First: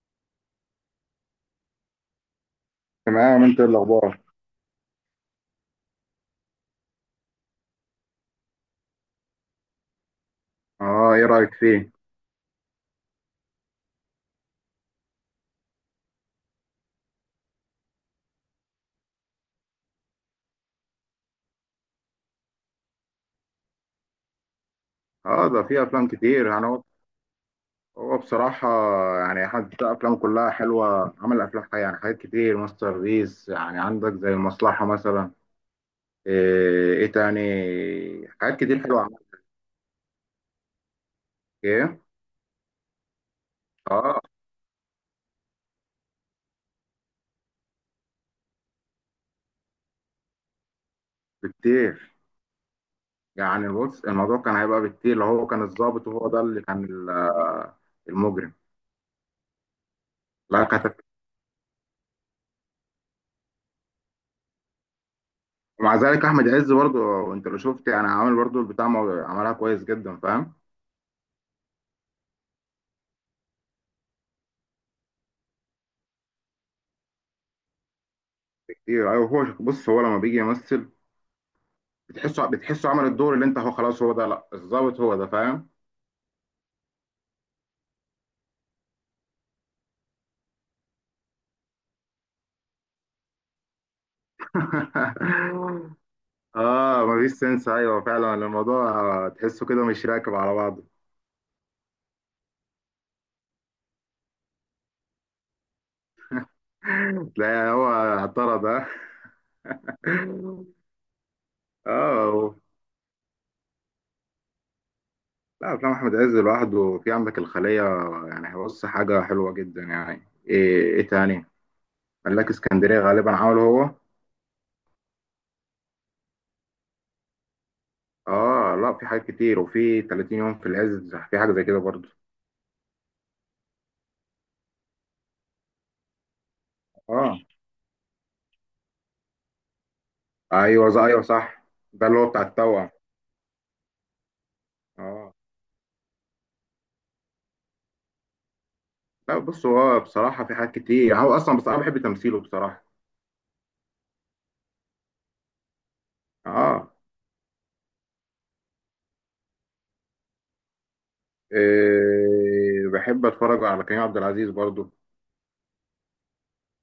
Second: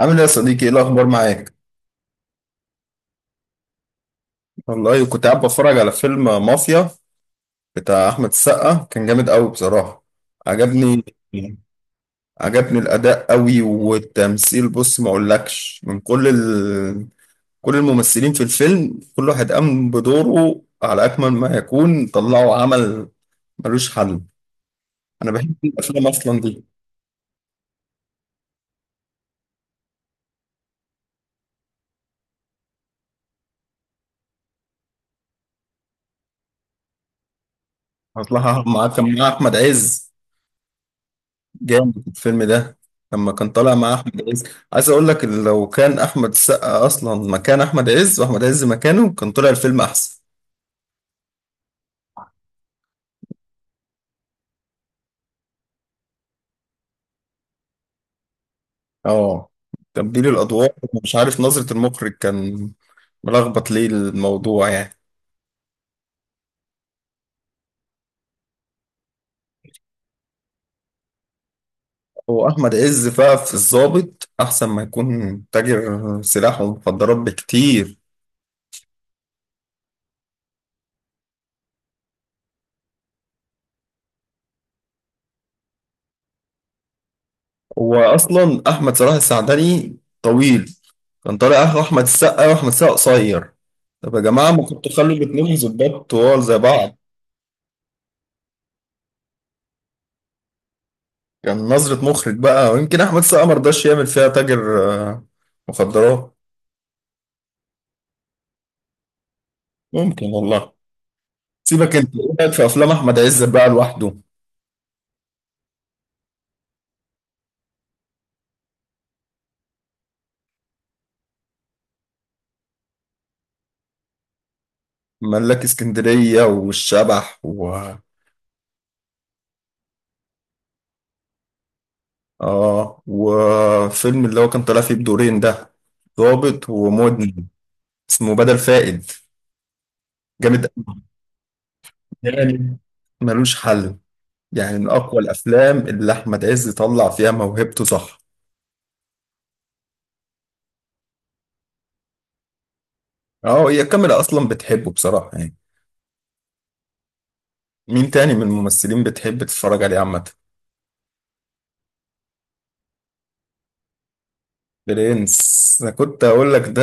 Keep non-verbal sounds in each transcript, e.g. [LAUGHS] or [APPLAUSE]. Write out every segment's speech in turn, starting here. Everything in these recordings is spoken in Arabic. عامل ايه يا صديقي؟ ايه الاخبار معاك؟ تمام، انت ايه الاخبار؟ والله كنت قاعد بتفرج على فيلم مافيا بتاع احمد السقا، كان جامد قوي بصراحه، عجبني. اه، ايه رايك فيه؟ عجبني الاداء قوي والتمثيل. بص، ما اقولكش، من كل كل الممثلين في الفيلم كل واحد قام بدوره على اكمل ما يكون، طلعوا عمل ملوش حل. انا اه، بحب ده في الافلام افلام اصلا كتير دي. يعني. هو بصراحه يعني حتى افلام كلها حلوه، عمل افلام حاجة يعني حاجات كتير ماستر بيس، يعني عندك زي المصلحه مثلا. ايه تاني؟ حاجات اصلها كتير مع حلوه كان عملها. مع احمد عز. جامد ايه. الفيلم ده لما كان طالع مع اه، احمد عز. عايز اقول لك إن لو كان احمد السقا اصلا مكان احمد عز واحمد عز مكانه، كان طلع الفيلم احسن. بكتير. يعني بص، الموضوع كان هيبقى بكتير لو هو كان الضابط، وهو ده اللي كان ال- المجرم. اه، تبديل لا الادوار. كانت. مش عارف نظرة المخرج كان ملخبط ليه الموضوع يعني. ومع ذلك احمد عز برضه انت لو شفت، يعني عامل برضه البتاع عملها كويس جدا، فاهم. هو احمد عز بقى في الضابط احسن ما يكون تاجر سلاح ومخدرات بكتير. ايه، ايوه، هو بص، هو لما بيجي يمثل، بتحسه عمل الدور اللي انت هو خلاص هو ده، لا الظابط هو ده، فاهم. هو اصلا احمد صلاح السعدني طويل، كان طالع اخو احمد السقا، واحمد السقا قصير. طب يا جماعه ما كنتوا خلوا الاتنين [LAUGHS] ظباط طوال زي بعض. اه، مفيش سنس. ايوه فعلا الموضوع، تحسه كده مش راكب على بعضه. كان نظره مخرج بقى، ويمكن احمد السقا ما رضاش يعمل فيها تاجر مخدرات. [LAUGHS] تلاقي هو اعترض ده. ممكن [LAUGHS] والله. سيبك، انت اه، ايه رايك في افلام احمد عز بقى لوحده؟ لا افلام احمد عز لوحده، في عندك الخليه. يعني بص حاجه حلوه جدا، يعني ايه تاني؟ ملاك اسكندريه غالبا عمله هو. ملاك اسكندريه والشبح و اه، لا في حاجات كتير، وفي 30 يوم، في العز، في حاجه زي كده برضه. اه، وفيلم اللي هو كان طالع فيه بدورين ده، ضابط اه، ومدمن، اسمه بدل فائد، جامد ايوه ايوه صح. ده اللي هو بتاع يعني، التوأم. ملوش حل، يعني من اقوى اه، الافلام اللي احمد عز طلع فيها موهبته صح. لا بص هو بصراحه في حاجات كتير هو اصلا، بس انا بحب تمثيله بصراحه. اه، هي الكاميرا اصلا بتحبه بصراحه يعني. اه. مين تاني من الممثلين بتحب تتفرج عليه عامه؟ إيه، بحب اتفرج على كريم عبد العزيز برضو. برنس، انا كنت اقول لك ده،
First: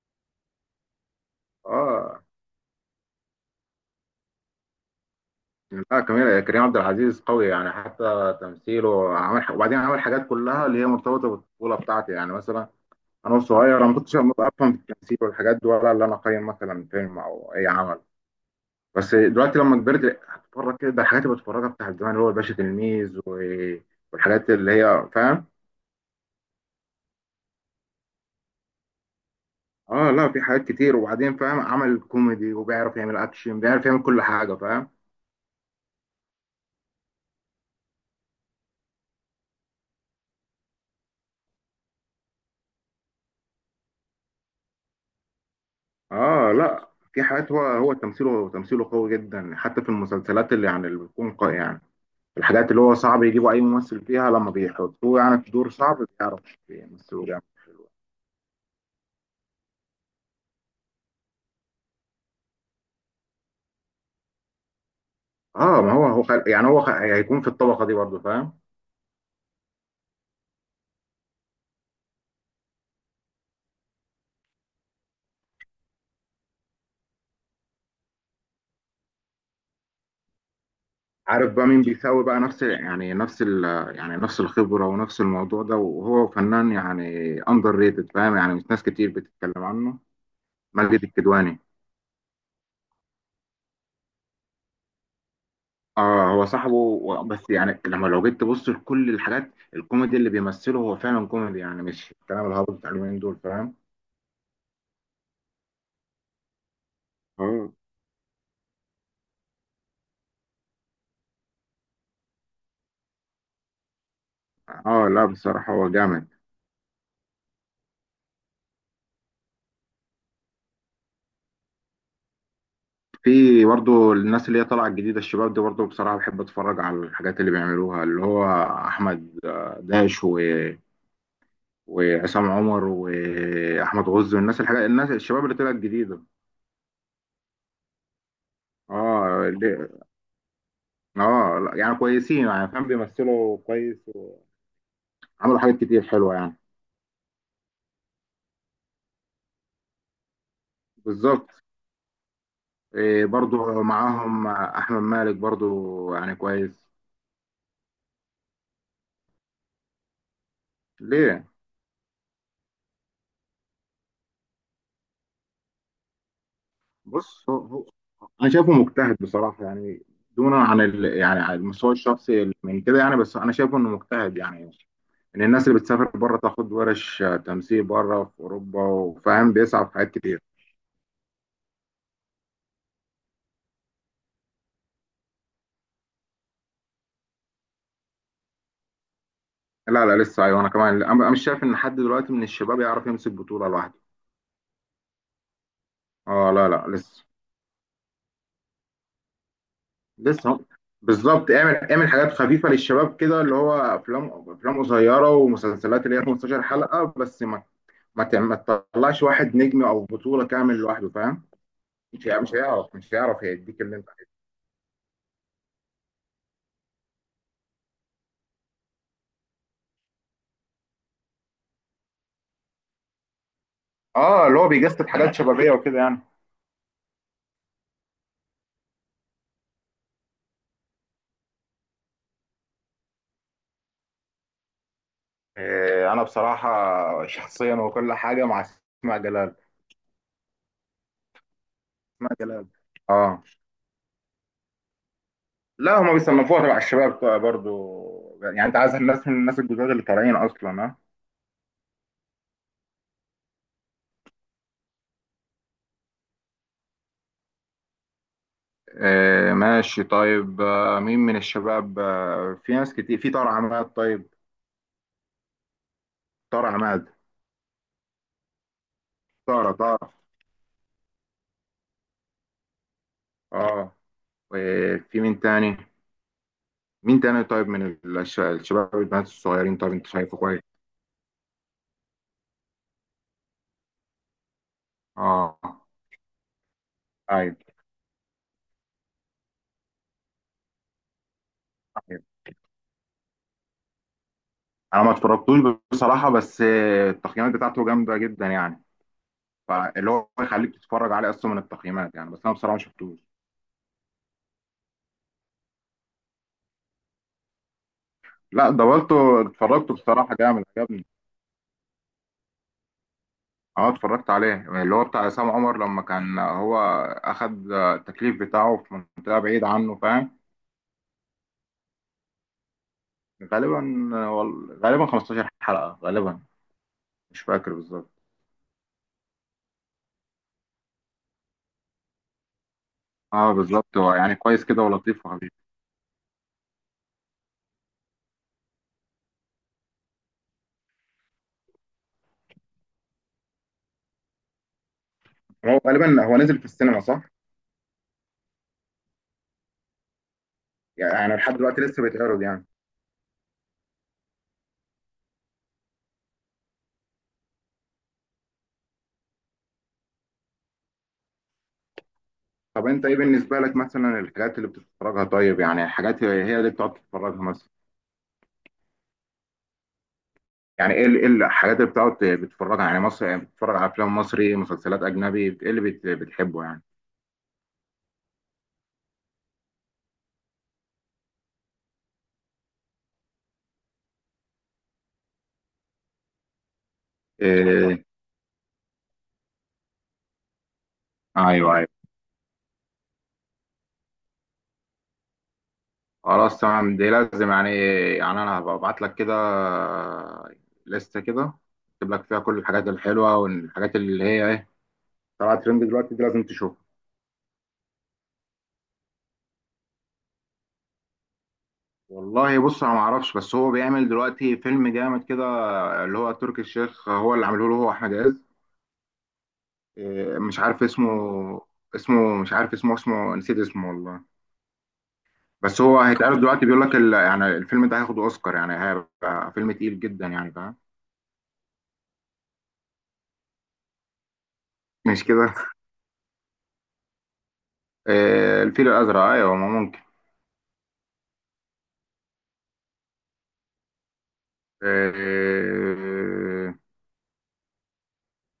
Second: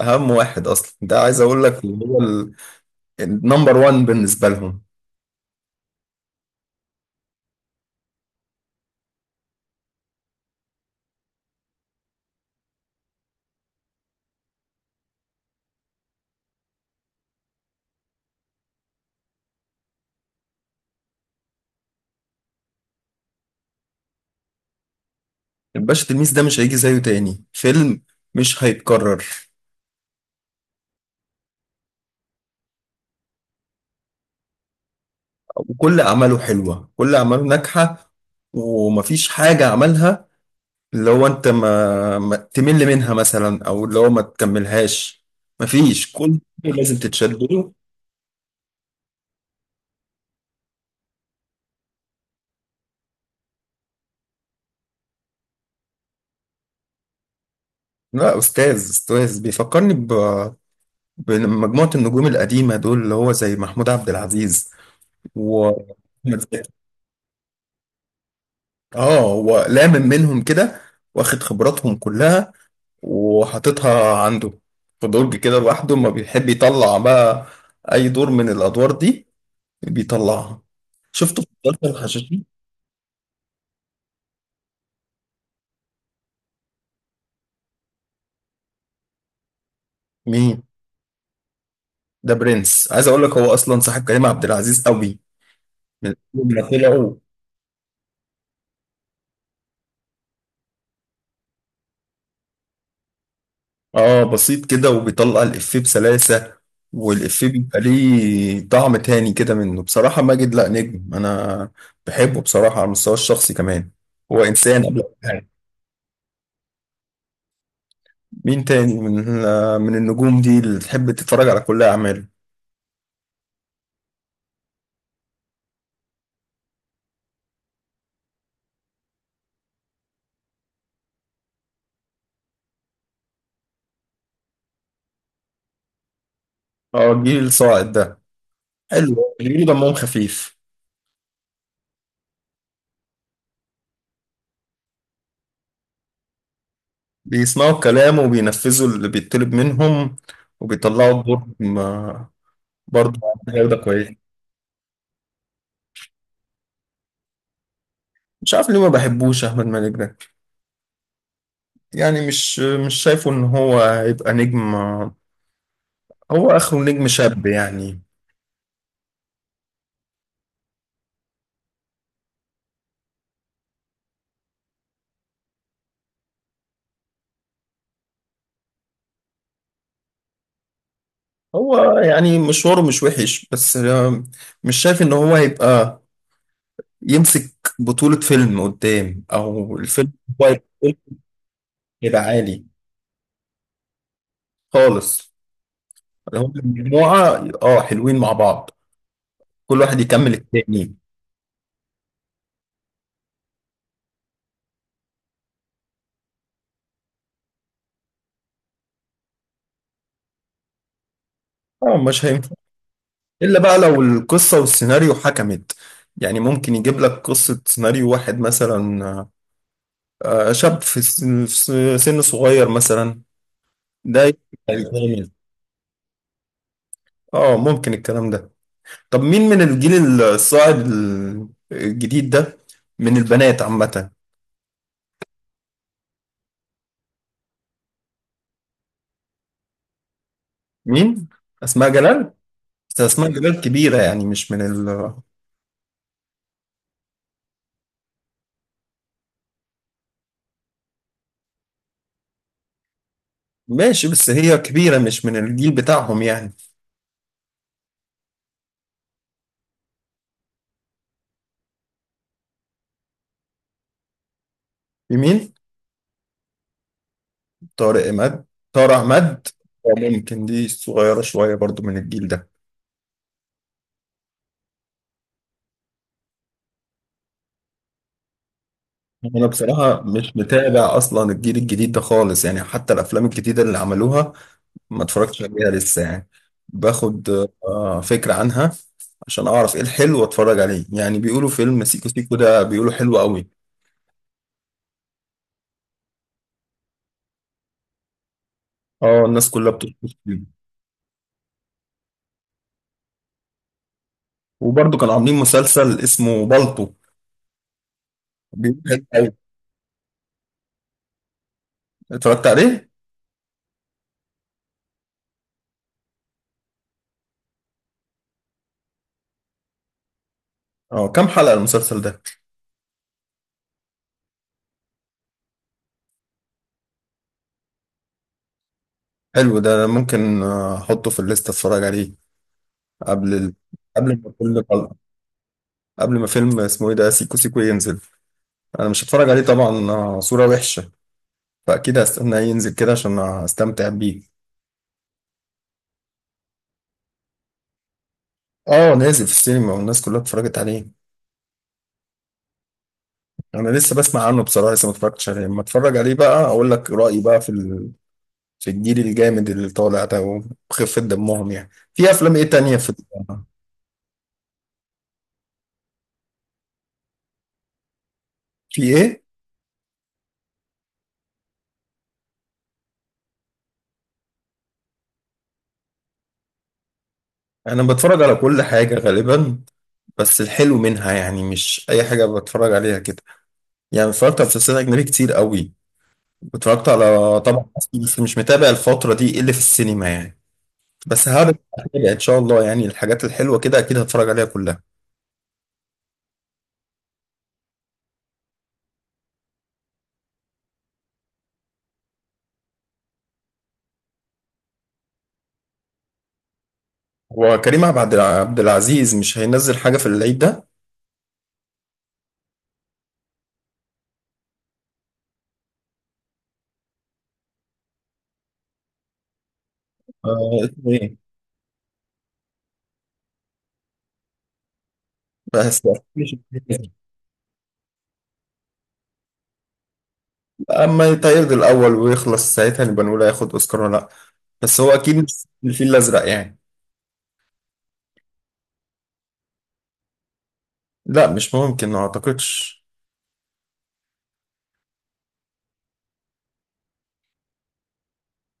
اهم واحد اصلا ده، عايز اقول لك اللي هو اه، النمبر وان بالنسبه لهم. لا كريم عبد العزيز قوي، يعني حتى تمثيله وبعدين عمل حاجات كلها اللي هي مرتبطه بالطفوله بتاعتي يعني مثلا. انا صغير، انا ما كنتش افهم في التمثيل والحاجات دي، ولا اللي انا اقيم مثلا فيلم او اي عمل. بس دلوقتي لما كبرت هتتفرج كده، ده الحاجات اللي بتفرجها بتاعت زمان اللي هو الباشا تلميذ والحاجات اللي هي، فاهم. الباشا تلميذ ده مش هيجي زيه تاني فيلم، مش هيتكرر. اه، لا في حاجات كتير، وبعدين فاهم عمل كوميدي وبيعرف يعمل اكشن، بيعرف يعمل كل حاجه، فاهم. وكل اعماله حلوه، كل اعماله ناجحه، ومفيش حاجه عملها اللي هو انت ما تمل منها مثلا، او اللي هو ما تكملهاش. مفيش، كل اه، شيء لا لازم في تتشد حاجات، هو له. هو تمثيله قوي جدا، حتى في المسلسلات اللي بتكون قوي يعني. الحاجات اللي هو صعب يجيبوا اي ممثل فيها، لما بيحطوه يعني في دور صعب، بيعرف يمثله جامد. لا، استاذ استاذ، بيفكرني بمجموعة النجوم القديمة دول، اللي هو زي محمود عبد العزيز و اه، ما هو يعني هيكون في الطبقه دي برضه، فاهم. اه، هو لامم منهم كده، واخد خبراتهم كلها وحاططها عنده في درج كده لوحده، ما بيحب يطلع بقى اي دور من الادوار دي، بيطلعها. شفته في عارف بقى مين مسلسل بيساوي بقى الحشاشين. نفس، يعني نفس ال يعني نفس الخبرة ونفس الموضوع ده، وهو فنان يعني، اندر ريتد، فاهم يعني، مش ناس كتير بتتكلم عنه. مين؟ ماجد الكدواني. ده برنس، عايز اقول لك هو اصلا صاحب كريم عبد العزيز قوي. من اه، هو أول ما صاحبه طلعوا. بس يعني لما لو جيت تبص لكل الحاجات الكوميدي اللي بيمثله هو فعلا كوميدي، يعني مش الكلام الهابط بتاع اليومين دول، فاهم. اه، بسيط كده وبيطلع الافيه بسلاسه، والافيه اه. بيبقى ليه طعم تاني كده منه بصراحه. ماجد لا، نجم. انا بحبه بصراحه على المستوى الشخصي كمان، هو انسان قبل اه، لا كل حاجه. بصراحة هو جامد. مين تاني من النجوم دي اللي تحب تتفرج على كل اعماله؟ في برضه الناس اللي هي طالعة الجديدة، الشباب دي برضه بصراحة بحب اتفرج على الحاجات اللي بيعملوها، اللي هو احمد داش وعصام عمر واحمد غزي، والناس الناس الشباب اللي طلعت جديده. اه، الجيل الصاعد ده، حلو، اه. بيقولوا دمهم خفيف. اه لا، يعني كويسين، يعني فاهم بيمثلوا كويس، وعملوا حاجات كتير حلوه يعني. بيسمعوا الكلام وبينفذوا اللي بيطلب منهم وبيطلعوا الدور. بالظبط. آه، برضه. إيه، جودة برضو كويسة. معاهم احمد مالك برضو، يعني كويس. مش عارف ليه ما بحبوش أحمد مالك ده. ليه؟ يعني مش شايفه إن هو هيبقى نجم، هو آخره نجم بص شاب هو. يعني. انا شايفه مجتهد بصراحه يعني، دونا عن يعني عن المستوى الشخصي من كده، يعني بس انا شايفه انه مجتهد يعني، ان الناس اللي بتسافر بره تاخد ورش تمثيل بره في اوروبا، وفاهم بيسعى في حاجات كتير. هو يعني مشواره مش وحش، بس مش شايف إن هو هيبقى يمسك بطولة فيلم قدام، أو لا الفيلم. لا لسه، هو ايوه انا هيبقى كمان، أنا بقى مش شايف ان حد هيبقى دلوقتي من عالي الشباب يعرف يمسك بطولة لوحده. خالص. اه، هم لا لا لسه. مجموعة حلوين مع بعض، كل واحد يكمل لسه. التاني. بالظبط، اعمل حاجات خفيفة للشباب كده، اللي هو افلام قصيرة ومسلسلات اللي هي 15 حلقة، بس ما تطلعش واحد نجم او بطولة كامل لوحده، فاهم. اه، مش مش هيعرف إلا بقى يديك اللي لو انت عايزه. القصة والسيناريو حكمت، يعني ممكن يجيب لك قصة سيناريو واحد مثلا شاب في سن صغير مثلا، ده يبقى اه، اللي هو بيجسد الجامد. حاجات شبابية وكده يعني. اه، ممكن الكلام ده. طب مين من الجيل الصاعد الجديد ده من البنات عامة؟ إيه، انا بصراحة شخصيا وكل حاجة مع اسماء جلال. مين؟ أسماء جلال؟ اسماء جلال. بس أسماء اه، جلال كبيرة يعني، مش من ال لا هما بيصنفوها تبع الشباب بقى برضو، يعني انت عايز الناس من الناس الجداد اللي طالعين اصلا، ها. ماشي، بس هي كبيرة، مش من الجيل بتاعهم يعني. آه، ماشي، طيب، مين من الشباب؟ في ناس كتير، في طارق عماد، طيب. في مين؟ طارق عماد. طارق إمد، طارق أحمد. طارق طارق ممكن دي صغيرة شوية برضو من الجيل ده. اه، في مين تاني؟ مين تاني، طيب من الشباب، البنات أنا الصغيرين، طيب بصراحة انت مش شايفه كويس. متابع أصلا الجيل الجديد ده خالص يعني، حتى الأفلام الجديدة اللي عملوها ما اتفرجتش اه. عليها لسه يعني. باخد طيب. فكرة عنها عشان أعرف إيه الحلو وأتفرج عليه، يعني بيقولوا فيلم سيكو طيب سيكو ده بيقولوا حلو قوي. انا ما اتفرجتوش بصراحه، بس التقييمات بتاعته جامده جدا يعني. اه، الناس كلها بتشكر فاللي هو فيه. يخليك تتفرج عليه اصلا من التقييمات يعني، بس انا بصراحه ما شفتوش. وبرضو كانوا عاملين مسلسل اسمه بالطو لا، بيقولوا حلو قوي، دورته اتفرجته بصراحة، جامد عجبني. اتفرجت عليه. اه، اتفرجت عليه، اللي هو بتاع عصام عمر لما كان هو أخد التكليف بتاعه في منطقة بعيدة عنه، فاهم. اه كام حلقة المسلسل ده؟ غالبا. غالبا 15 حلقة، غالبا. مش فاكر بالظبط. حلو ده، ممكن احطه في الليست اتفرج عليه قبل اه، بالظبط هو قبل ما يعني كويس كل كده، حلقة، ولطيف وخفيف. قبل ما فيلم اسمه ايه ده، سيكو سيكو، ينزل. انا مش هتفرج عليه طبعا، صورة وحشة، فاكيد هستناه ينزل كده عشان استمتع بيه. هو غالبا هو نزل في السينما، صح؟ اه، نازل في السينما والناس كلها اتفرجت عليه. يعني لحد دلوقتي لسه بيتعرض يعني؟ انا لسه بسمع عنه بصراحة، لسه ما اتفرجتش عليه. لما اتفرج عليه بقى اقول لك رأيي بقى في في الجيل الجامد اللي طالع ده وخفة دمهم، يعني في افلام ايه تانية طب في؟ انت ايه بالنسبة لك مثلا الحاجات اللي بتتفرجها؟ طيب يعني الحاجات هي اللي بتقعد تتفرجها مثلا، في ايه؟ يعني إيه الحاجات اللي بتقعد بتتفرج على، يعني مصر بتتفرج على افلام مصري، مسلسلات اجنبي، ايه اللي بتحبه يعني؟ انا بتفرج على كل حاجة غالبا، بس الحلو منها يعني، مش اي حاجة بتفرج عليها كده. يعني اتفرجت على مسلسلات أجنبي كتير قوي، اتفرجت على طبعا مصري، إيه، بس مش متابع الفترة دي إيه اللي في السينما يعني. بس هرجع ايوه، ايوه، أتابع إن شاء الله، يعني الحاجات الحلوة كده أكيد هتفرج عليها كلها. خلاص تمام، دي لازم يعني. يعني انا هبقى ابعت لك كده، لستة كده، اكتب لك فيها كل الحاجات الحلوه والحاجات اللي هي ايه، طلعت ترند دلوقتي، دي لازم تشوفها. هو كريم عبد العزيز مش هينزل حاجة في العيد ده؟ والله بص، انا ما اعرفش، بس هو بيعمل دلوقتي فيلم جامد كده، اللي هو تركي الشيخ هو اللي عامله له، هو احمد عز. إيه، مش عارف اسمه اسمه. إيه؟ اسمه، مش عارف اسمه، اسمه نسيت اسمه والله. بس بس هو مش هيتقال دلوقتي، بيقول لك يعني الفيلم ده هياخد اوسكار، يعني هيبقى فيلم تقيل جدا يعني، فاهم. أما يتعرض الأول ويخلص ساعتها نبقى نقول هياخد أوسكار ولا لأ، بس هو أكيد مش مش كده. الفيل الأزرق يعني. آه، الفيل الازرق، ايوه ما ممكن. لا مش ممكن، ما أعتقدش. آه.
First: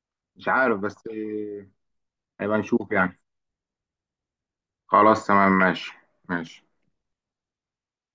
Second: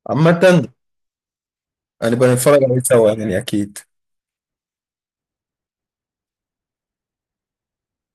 عامة مش عارف، بس هنبقى هيبقى نتفرج عليه نشوف سوا يعني. يعني أكيد. خلاص تمام، ماشي، ماشي.